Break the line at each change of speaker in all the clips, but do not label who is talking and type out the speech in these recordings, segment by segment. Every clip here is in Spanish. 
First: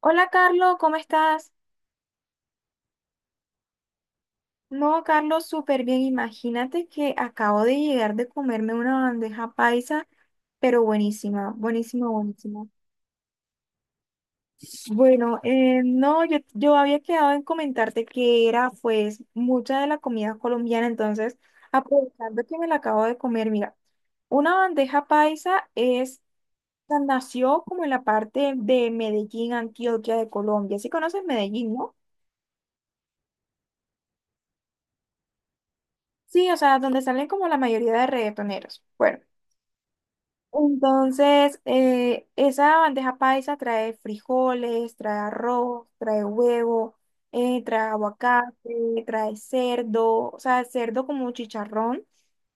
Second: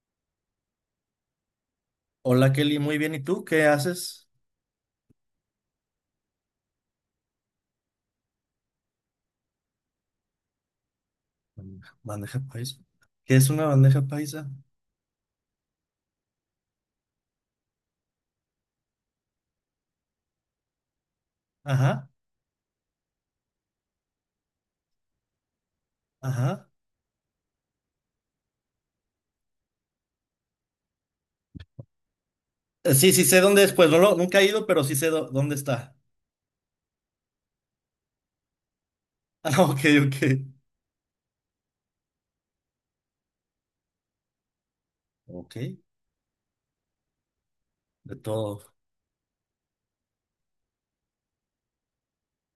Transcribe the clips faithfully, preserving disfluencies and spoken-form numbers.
Hola Carlos, ¿cómo estás?
Hola Kelly, muy bien. ¿Y tú qué haces?
No, Carlos, súper bien. Imagínate que acabo de llegar de comerme una bandeja paisa, pero buenísima, buenísima,
Bandeja
buenísima.
paisa. ¿Qué es una bandeja paisa?
Bueno, eh, no, yo, yo había quedado en comentarte que era pues mucha de la comida colombiana, entonces
Ajá,
aprovechando que me la acabo de comer, mira, una bandeja paisa es,
ajá.
o sea, nació como en la parte de Medellín, Antioquia de Colombia. ¿Sí conoces Medellín, no?
Eh, Sí, sí sé dónde es, pues no lo- nunca he ido, pero sí sé dó- dónde está.
Sí, o sea, donde salen como la mayoría de reggaetoneros. Bueno.
Ah, ok, ok.
Entonces, eh, esa bandeja paisa trae frijoles, trae
Ok,
arroz, trae huevo, eh, trae
de todo.
aguacate, trae cerdo, o sea, cerdo como chicharrón,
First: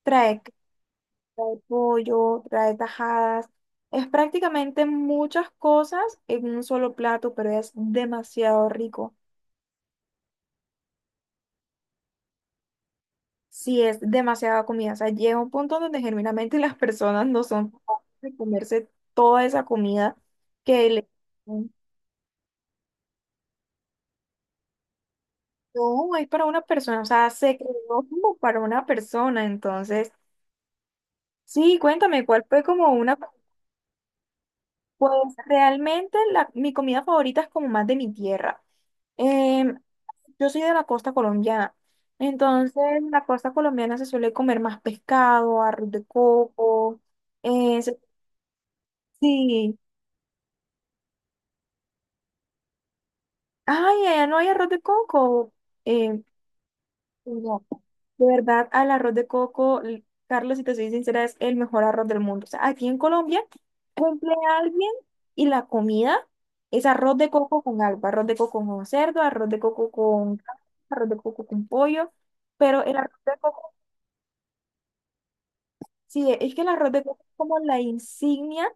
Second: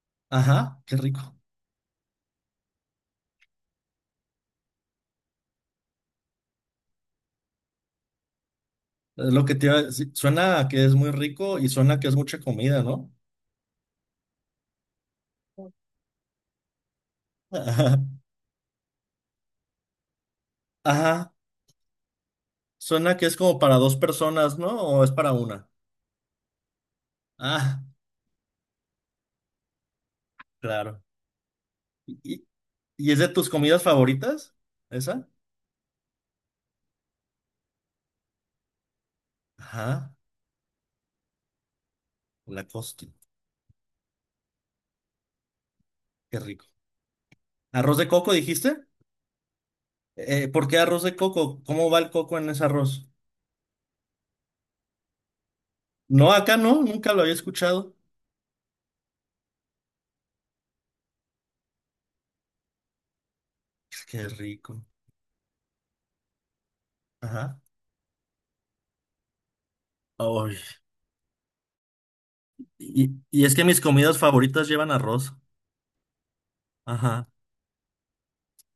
trae, c-
Ajá, qué rico.
trae pollo, trae tajadas. Es prácticamente muchas cosas en un solo plato, pero es demasiado rico.
Es lo que te iba a decir. Suena a que es muy rico y suena a que es mucha comida, ¿no?
Sí, es demasiada comida. O sea, llega un punto donde genuinamente las personas no son
Ajá.
capaces de comerse toda esa comida que le...
Ajá. Suena que es como para dos personas, ¿no? ¿O es para una?
No, es para una persona, o sea, se creó
Ah,
como para una persona, entonces,
claro.
sí,
¿Y,
cuéntame, ¿cuál
y
fue como
y
una,
es de tus comidas favoritas? ¿Esa?
pues realmente la, mi comida favorita es como más de mi tierra. Em,
Ajá,
yo soy de la costa colombiana,
la
entonces
costa.
en la costa colombiana se suele comer más pescado, arroz de
Qué rico.
coco, eh, se-
¿Arroz de coco dijiste?
sí,
Eh, ¿por qué arroz de coco? ¿Cómo va el coco en ese arroz?
ay, allá no hay arroz de coco, em,
No, acá no, nunca lo había
no.
escuchado.
De verdad, al arroz de coco, l- Carlos, si te soy sincera, es el mejor arroz del mundo. O sea, aquí en Colombia
Qué
cumple
rico.
alguien y la comida es arroz de
Ajá.
coco con algo, arroz de coco con cerdo, arroz de coco con
Ay,
carne, arroz de coco con pollo, pero el
Y,
arroz de
y es que
coco,
mis comidas favoritas llevan arroz.
sí, es que el arroz de coco
Ajá.
es como la insignia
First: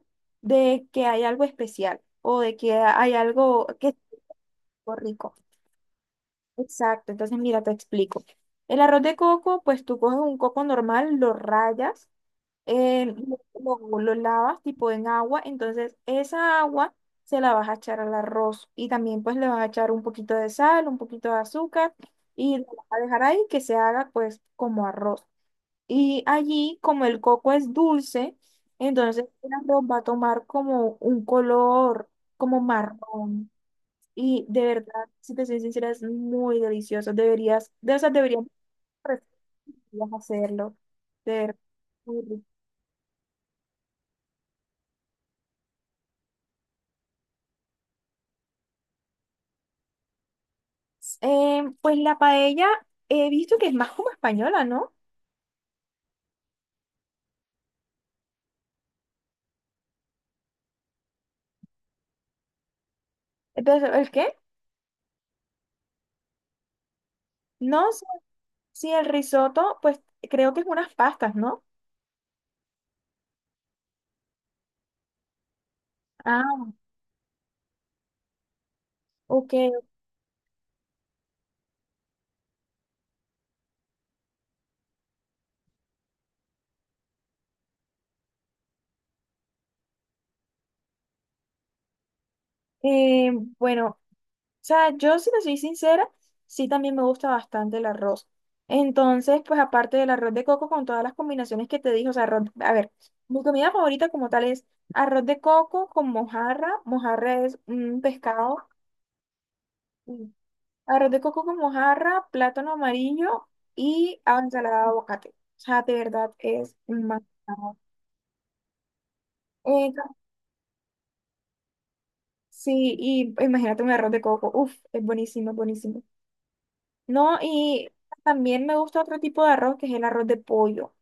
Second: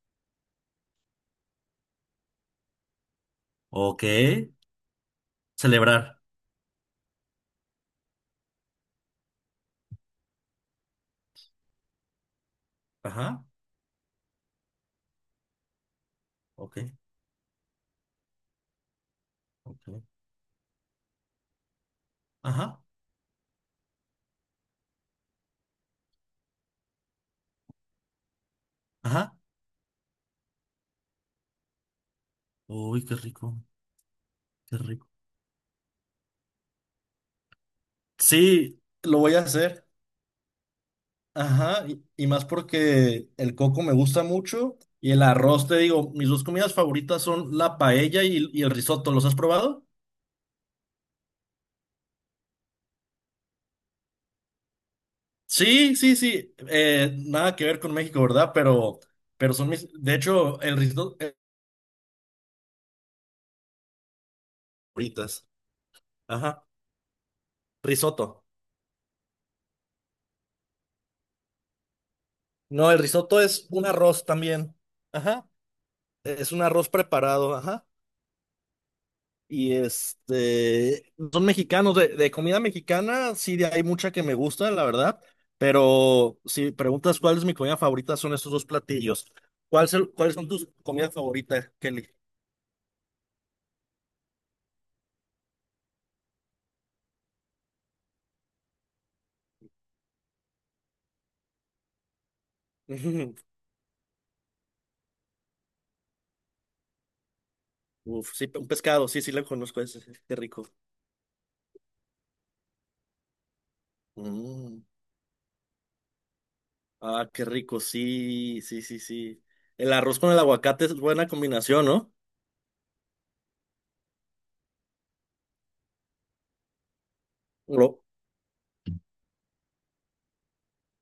de que hay algo especial o de que hay algo que es
Ok.
rico.
Celebrar.
Exacto, entonces mira, te explico. El arroz de coco, pues tú coges un coco normal, lo rayas eh,
Ajá.
lo, lo- lo lavas tipo en agua, entonces esa
Ok.
agua se la vas a echar al arroz y también pues le vas a echar un
Ok.
poquito de sal, un poquito de azúcar y lo
Ajá.
vas a dejar ahí que se haga pues como arroz. Y allí como el coco es dulce, entonces
Ajá.
el arroz va a tomar como un color como
Uy, qué
marrón
rico.
y de
Qué
verdad,
rico.
si te soy sincera, es muy delicioso. Deberías, de esas deberías
Sí, lo
pues,
voy a hacer.
hacerlo. De verdad,
Ajá, y,
muy
y más
rico.
porque el coco me gusta mucho y el arroz, te digo, mis dos comidas favoritas son la paella y, y el risotto. ¿Los has probado?
Eh, pues la paella he visto que es más como española, ¿no?
Sí, sí, sí. Eh, nada que ver con México, ¿verdad? Pero, pero son mis, de hecho, el risotto. eh,
Entonces, ¿el qué?
Favoritas. Ajá,
No sé
risotto.
si el risotto, pues creo que es unas pastas, ¿no?
No, el risotto es un arroz también. Ajá, es un
Ah,
arroz preparado, ajá. Y
ok.
este, son mexicanos, de, de comida mexicana, sí, de- hay mucha que me gusta, la verdad, pero si preguntas cuál es mi comida favorita, son estos dos platillos. ¿Cuál se- cuáles son tus comidas favoritas, Kelly?
Eh, bueno, o sea, yo si te soy sincera, sí también me gusta bastante el arroz. Entonces, pues aparte del arroz de coco con todas las combinaciones que te dije, o sea, arroz, a ver, mi comida favorita como tal es arroz de coco con mojarra. Mojarra es un
Uf, sí, un
pescado.
pescado, sí, sí, lo conozco, ese, sí, qué rico.
Arroz de coco con mojarra, plátano amarillo y ah,
Mm,
ensalada de aguacate. O sea, de verdad es más.
ah, qué rico, sí, sí, sí, sí.
Eh,
El arroz con el aguacate es buena combinación, ¿no?
sí, y imagínate un arroz de coco. Uf, es buenísimo, es buenísimo. No, y
Lo-
también me gusta otro tipo de arroz que es el arroz de pollo.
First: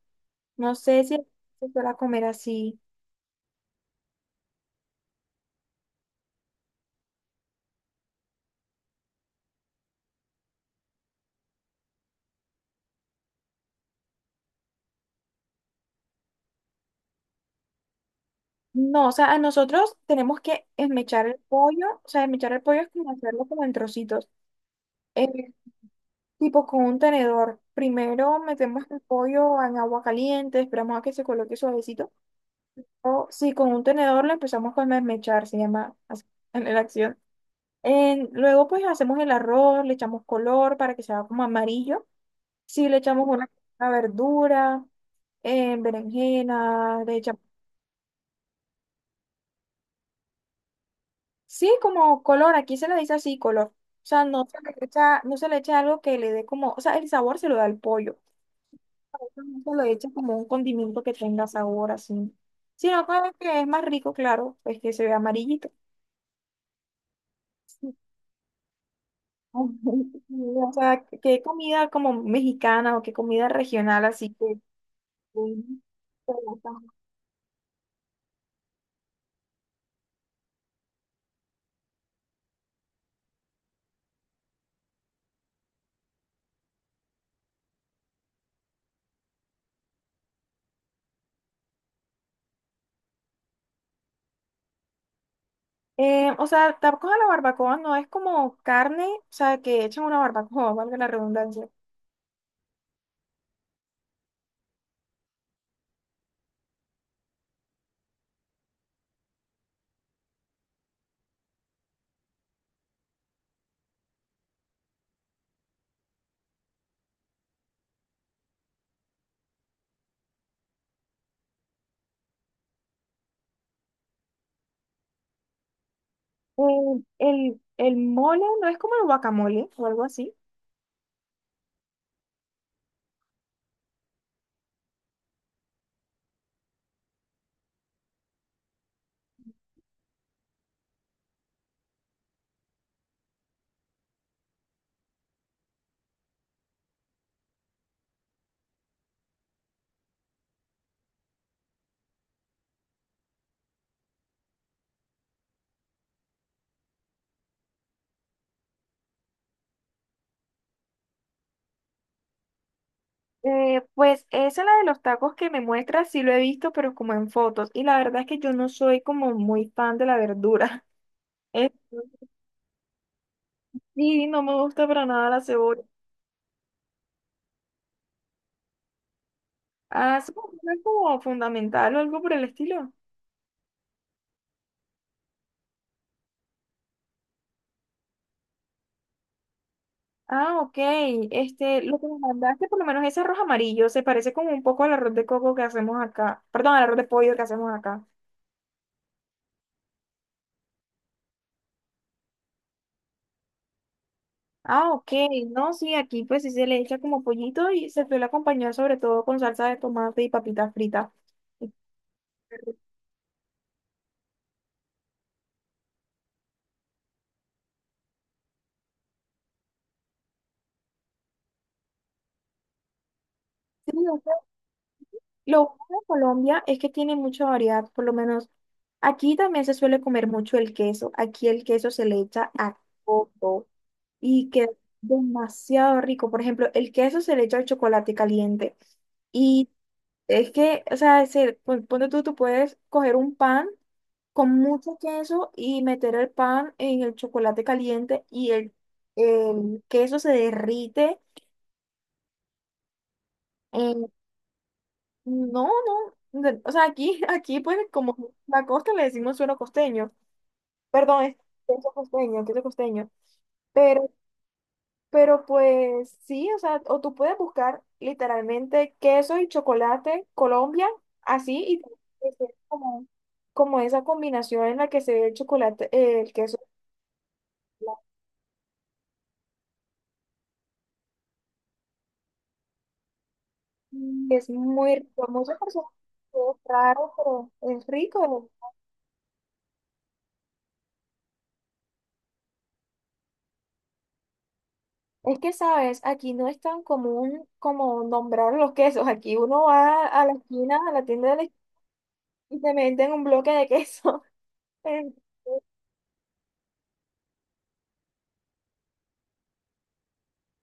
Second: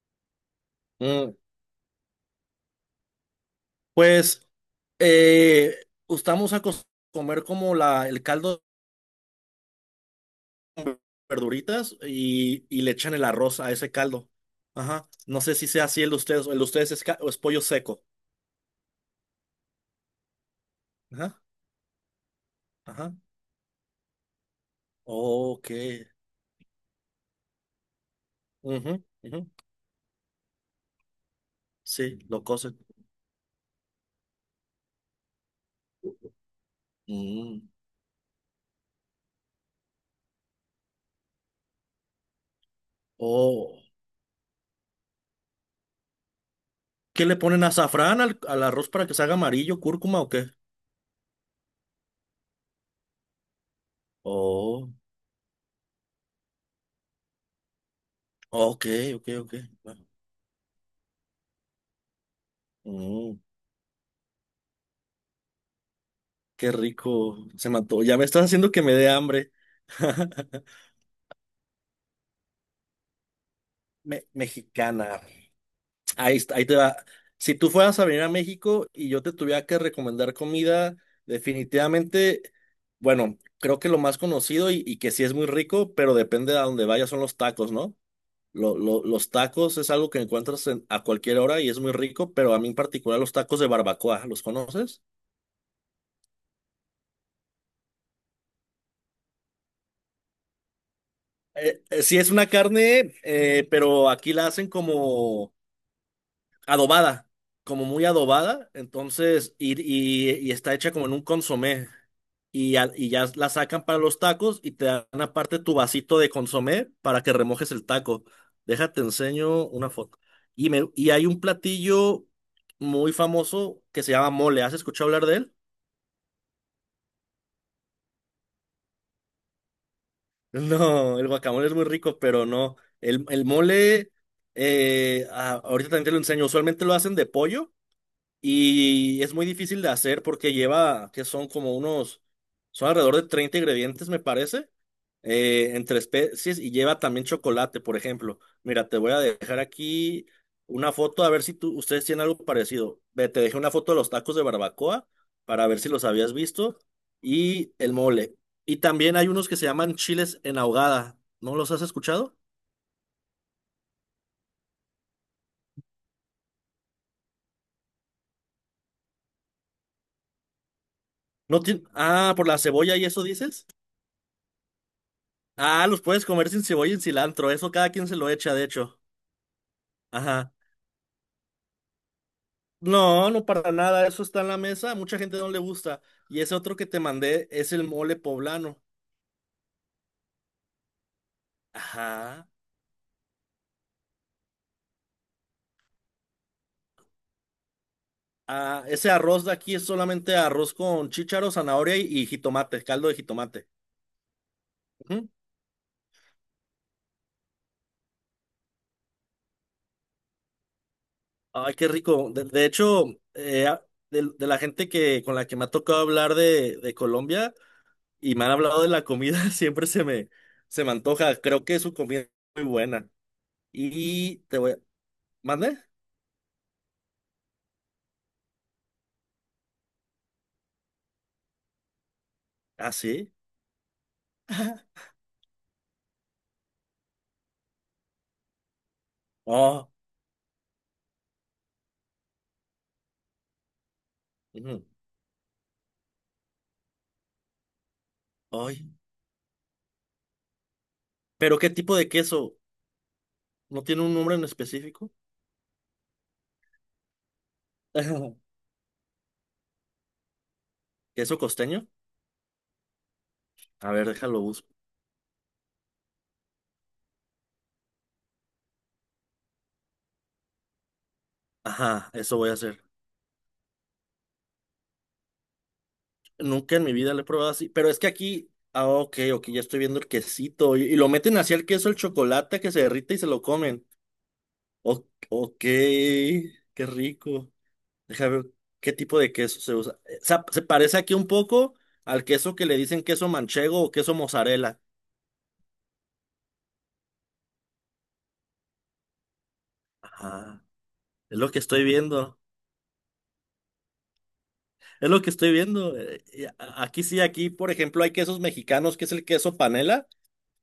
No sé si
mm,
se suele comer así.
Pues, eh, estamos a comer como la, el caldo. Verduritas y, y le echan el arroz a ese caldo. Ajá. No sé si sea así el de ustedes. O el de ustedes es, ca- o es pollo seco.
No, o sea, a nosotros tenemos que esmechar el
Ajá.
pollo. O sea, esmechar el pollo es como
Ajá.
hacerlo como en trocitos. Eh,
Ok.
Tipo con un tenedor. Primero metemos el
Ujú, ujú.
pollo en agua caliente, esperamos a que se coloque suavecito.
Sí, lo cocen.
O si con un tenedor lo empezamos a desmechar, se llama así en la acción.
Mm.
En- luego pues hacemos el arroz, le echamos color para que se haga como amarillo. Si le echamos una,
Oh.
una verdura, eh, berenjena, le
¿Qué le
echamos...
ponen azafrán al, al arroz para que se haga amarillo, cúrcuma o qué?
Sí, como color, aquí se le dice así, color. O sea, no se le
Oh.
echa, no se le echa algo que le dé como, o sea, el sabor se lo da el pollo.
Ok, ok, ok.
Nunca lo he hecho como un condimento que tenga sabor así. Sino como
Mm,
que es más rico, claro, pues que se ve amarillito.
qué rico. Se
Sí.
mató. Ya me estás haciendo que me dé hambre.
O sea, qué comida como mexicana o qué comida regional
Me-
así que...
mexicana. Ahí, está- ahí te va. Si tú fueras a venir a México y yo te tuviera que recomendar comida, definitivamente, bueno, creo que lo más conocido y, y que sí es muy rico, pero depende de a dónde vayas, son los tacos, ¿no? Lo- lo- los tacos es algo que encuentras en- a cualquier hora y es muy rico, pero a mí en particular los tacos de barbacoa, ¿los conoces?
Eh, o sea, tampoco la barbacoa no es como carne, o sea, que echan una barbacoa, valga la redundancia.
Eh, eh, sí, es una carne, eh, pero aquí la hacen como... adobada, como muy adobada, entonces, y, y- y está hecha como en un consomé. Y, al- y ya la sacan para los tacos y te dan aparte tu vasito de consomé para que remojes el taco. Déjate, enseño una foto. Y, me, y hay un platillo muy famoso que se llama mole. ¿Has escuchado hablar de él?
Eh, el, el mole no es como el guacamole o algo así.
No, el guacamole es muy rico, pero no. El, el mole, eh, ah, ahorita también te lo enseño. Usualmente lo hacen de pollo. Y es muy difícil de hacer porque lleva, que son como unos, son alrededor de treinta ingredientes, me parece, eh, entre especies y lleva también chocolate, por ejemplo. Mira, te voy a dejar aquí una foto a ver si tú, ustedes tienen algo parecido. Ve, te dejé una foto de los tacos de barbacoa para ver si los habías visto y el mole. Y también hay unos que se llaman chiles en ahogada. ¿No los has escuchado?
Eh, pues esa la de los tacos que me muestra, sí lo he visto, pero como en fotos. Y la verdad es que yo no soy como muy fan de la verdura.
No
Es-
tien- Ah, por la cebolla y eso dices.
sí, no me gusta para nada la cebolla.
Ah, los puedes comer sin cebolla y cilantro. Eso cada quien se lo echa, de hecho.
Ah, ¿sí
Ajá.
no es como fundamental o algo por el estilo?
No, no para nada. Eso está en la mesa. A mucha gente no le gusta. Y ese otro que te mandé es el mole poblano.
Ah, ok. Este, lo que me
Ajá.
mandaste, por lo menos ese arroz amarillo, se parece como un poco al arroz de coco que hacemos acá. Perdón, al arroz de pollo que hacemos acá.
Ah, ese arroz de aquí es solamente arroz con chícharo, zanahoria y, y jitomate, caldo de jitomate.
Ah, ok.
Ujú.
No, sí, aquí pues sí se le echa como pollito y se suele acompañar sobre todo con salsa de tomate y papitas fritas.
Ay, qué rico. De, de hecho, eh, a- de, de la gente que con la que me ha tocado hablar de, de Colombia y me han hablado de la comida, siempre se me, se me antoja. Creo que su comida es muy buena.
Sí, o sea,
Y te voy,
lo
¿Mande?
bueno de Colombia es que tiene mucha variedad, por lo menos aquí también se suele comer mucho el queso. Aquí el queso se le echa a
Ah, sí.
todo y queda demasiado rico. Por ejemplo, el queso se le echa al chocolate caliente y
Oh,
es que, o sea, se, pon- ponte tú, tú puedes coger un pan con
ujú.
mucho queso y meter el pan en el chocolate caliente y el,
Ay.
el queso se derrite.
¿Pero qué tipo de queso? ¿No tiene un nombre en específico?
No, no. de- O sea, aquí, aquí pues como la costa le decimos suelo costeño. Perdón, es
¿Queso costeño?
queso costeño, queso costeño.
A
Pero,
ver, déjalo busco.
pero pues sí, o sea, o tú puedes buscar literalmente queso y chocolate Colombia, así, y
Ajá,
te-
eso voy a
te
hacer.
como, como esa combinación en la que se ve el chocolate, eh, el queso,
Nunca en mi vida lo he probado así. Pero es que aquí. Ah, ok, ok, ya estoy viendo el quesito. Y, y lo meten hacia el queso, el chocolate que se derrite y se lo comen.
que es muy
O-
rico. Muchas
ok,
personas, es
qué
raro, pero
rico.
es
Déjame ver
rico.
qué tipo de queso se usa. Eh, sa- se parece aquí un poco al queso que le dicen queso manchego o queso mozzarella.
Es que, sabes, aquí no es tan común como nombrar los quesos. Aquí uno va a la
Ajá.
esquina, a la tienda de
Es
la
lo
esquina
que estoy viendo.
y te meten un bloque de queso.
Es lo que estoy viendo. eh, y a- Aquí sí, aquí, por ejemplo, hay quesos mexicanos, que es el queso panela.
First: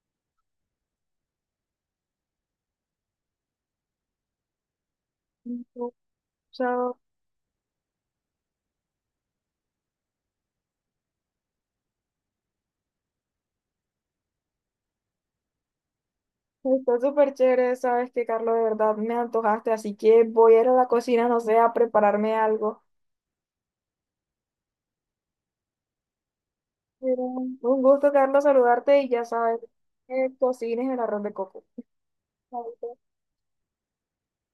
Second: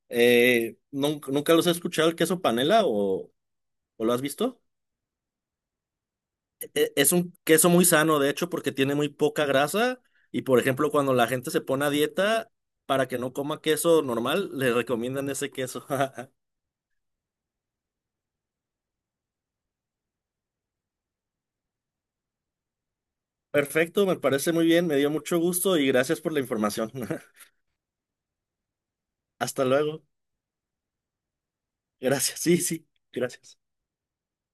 Eh, nun- ¿nunca, los he escuchado el queso panela o, o lo has visto?
Entonces, o
E-
sea,
e, Es un queso muy sano, de hecho, porque tiene muy poca grasa. Y, por ejemplo, cuando la gente se pone a dieta para que no coma queso normal, le recomiendan ese queso.
está súper chévere, sabes que, Carlos, de verdad me antojaste, así que voy a ir a la cocina, no sé, a prepararme algo.
Perfecto, me parece muy bien, me dio mucho gusto y gracias por la información.
Pero un gusto, Carlos, saludarte y ya sabes,
Hasta luego.
eh, cocines el arroz de coco.
Gracias, sí, sí, gracias.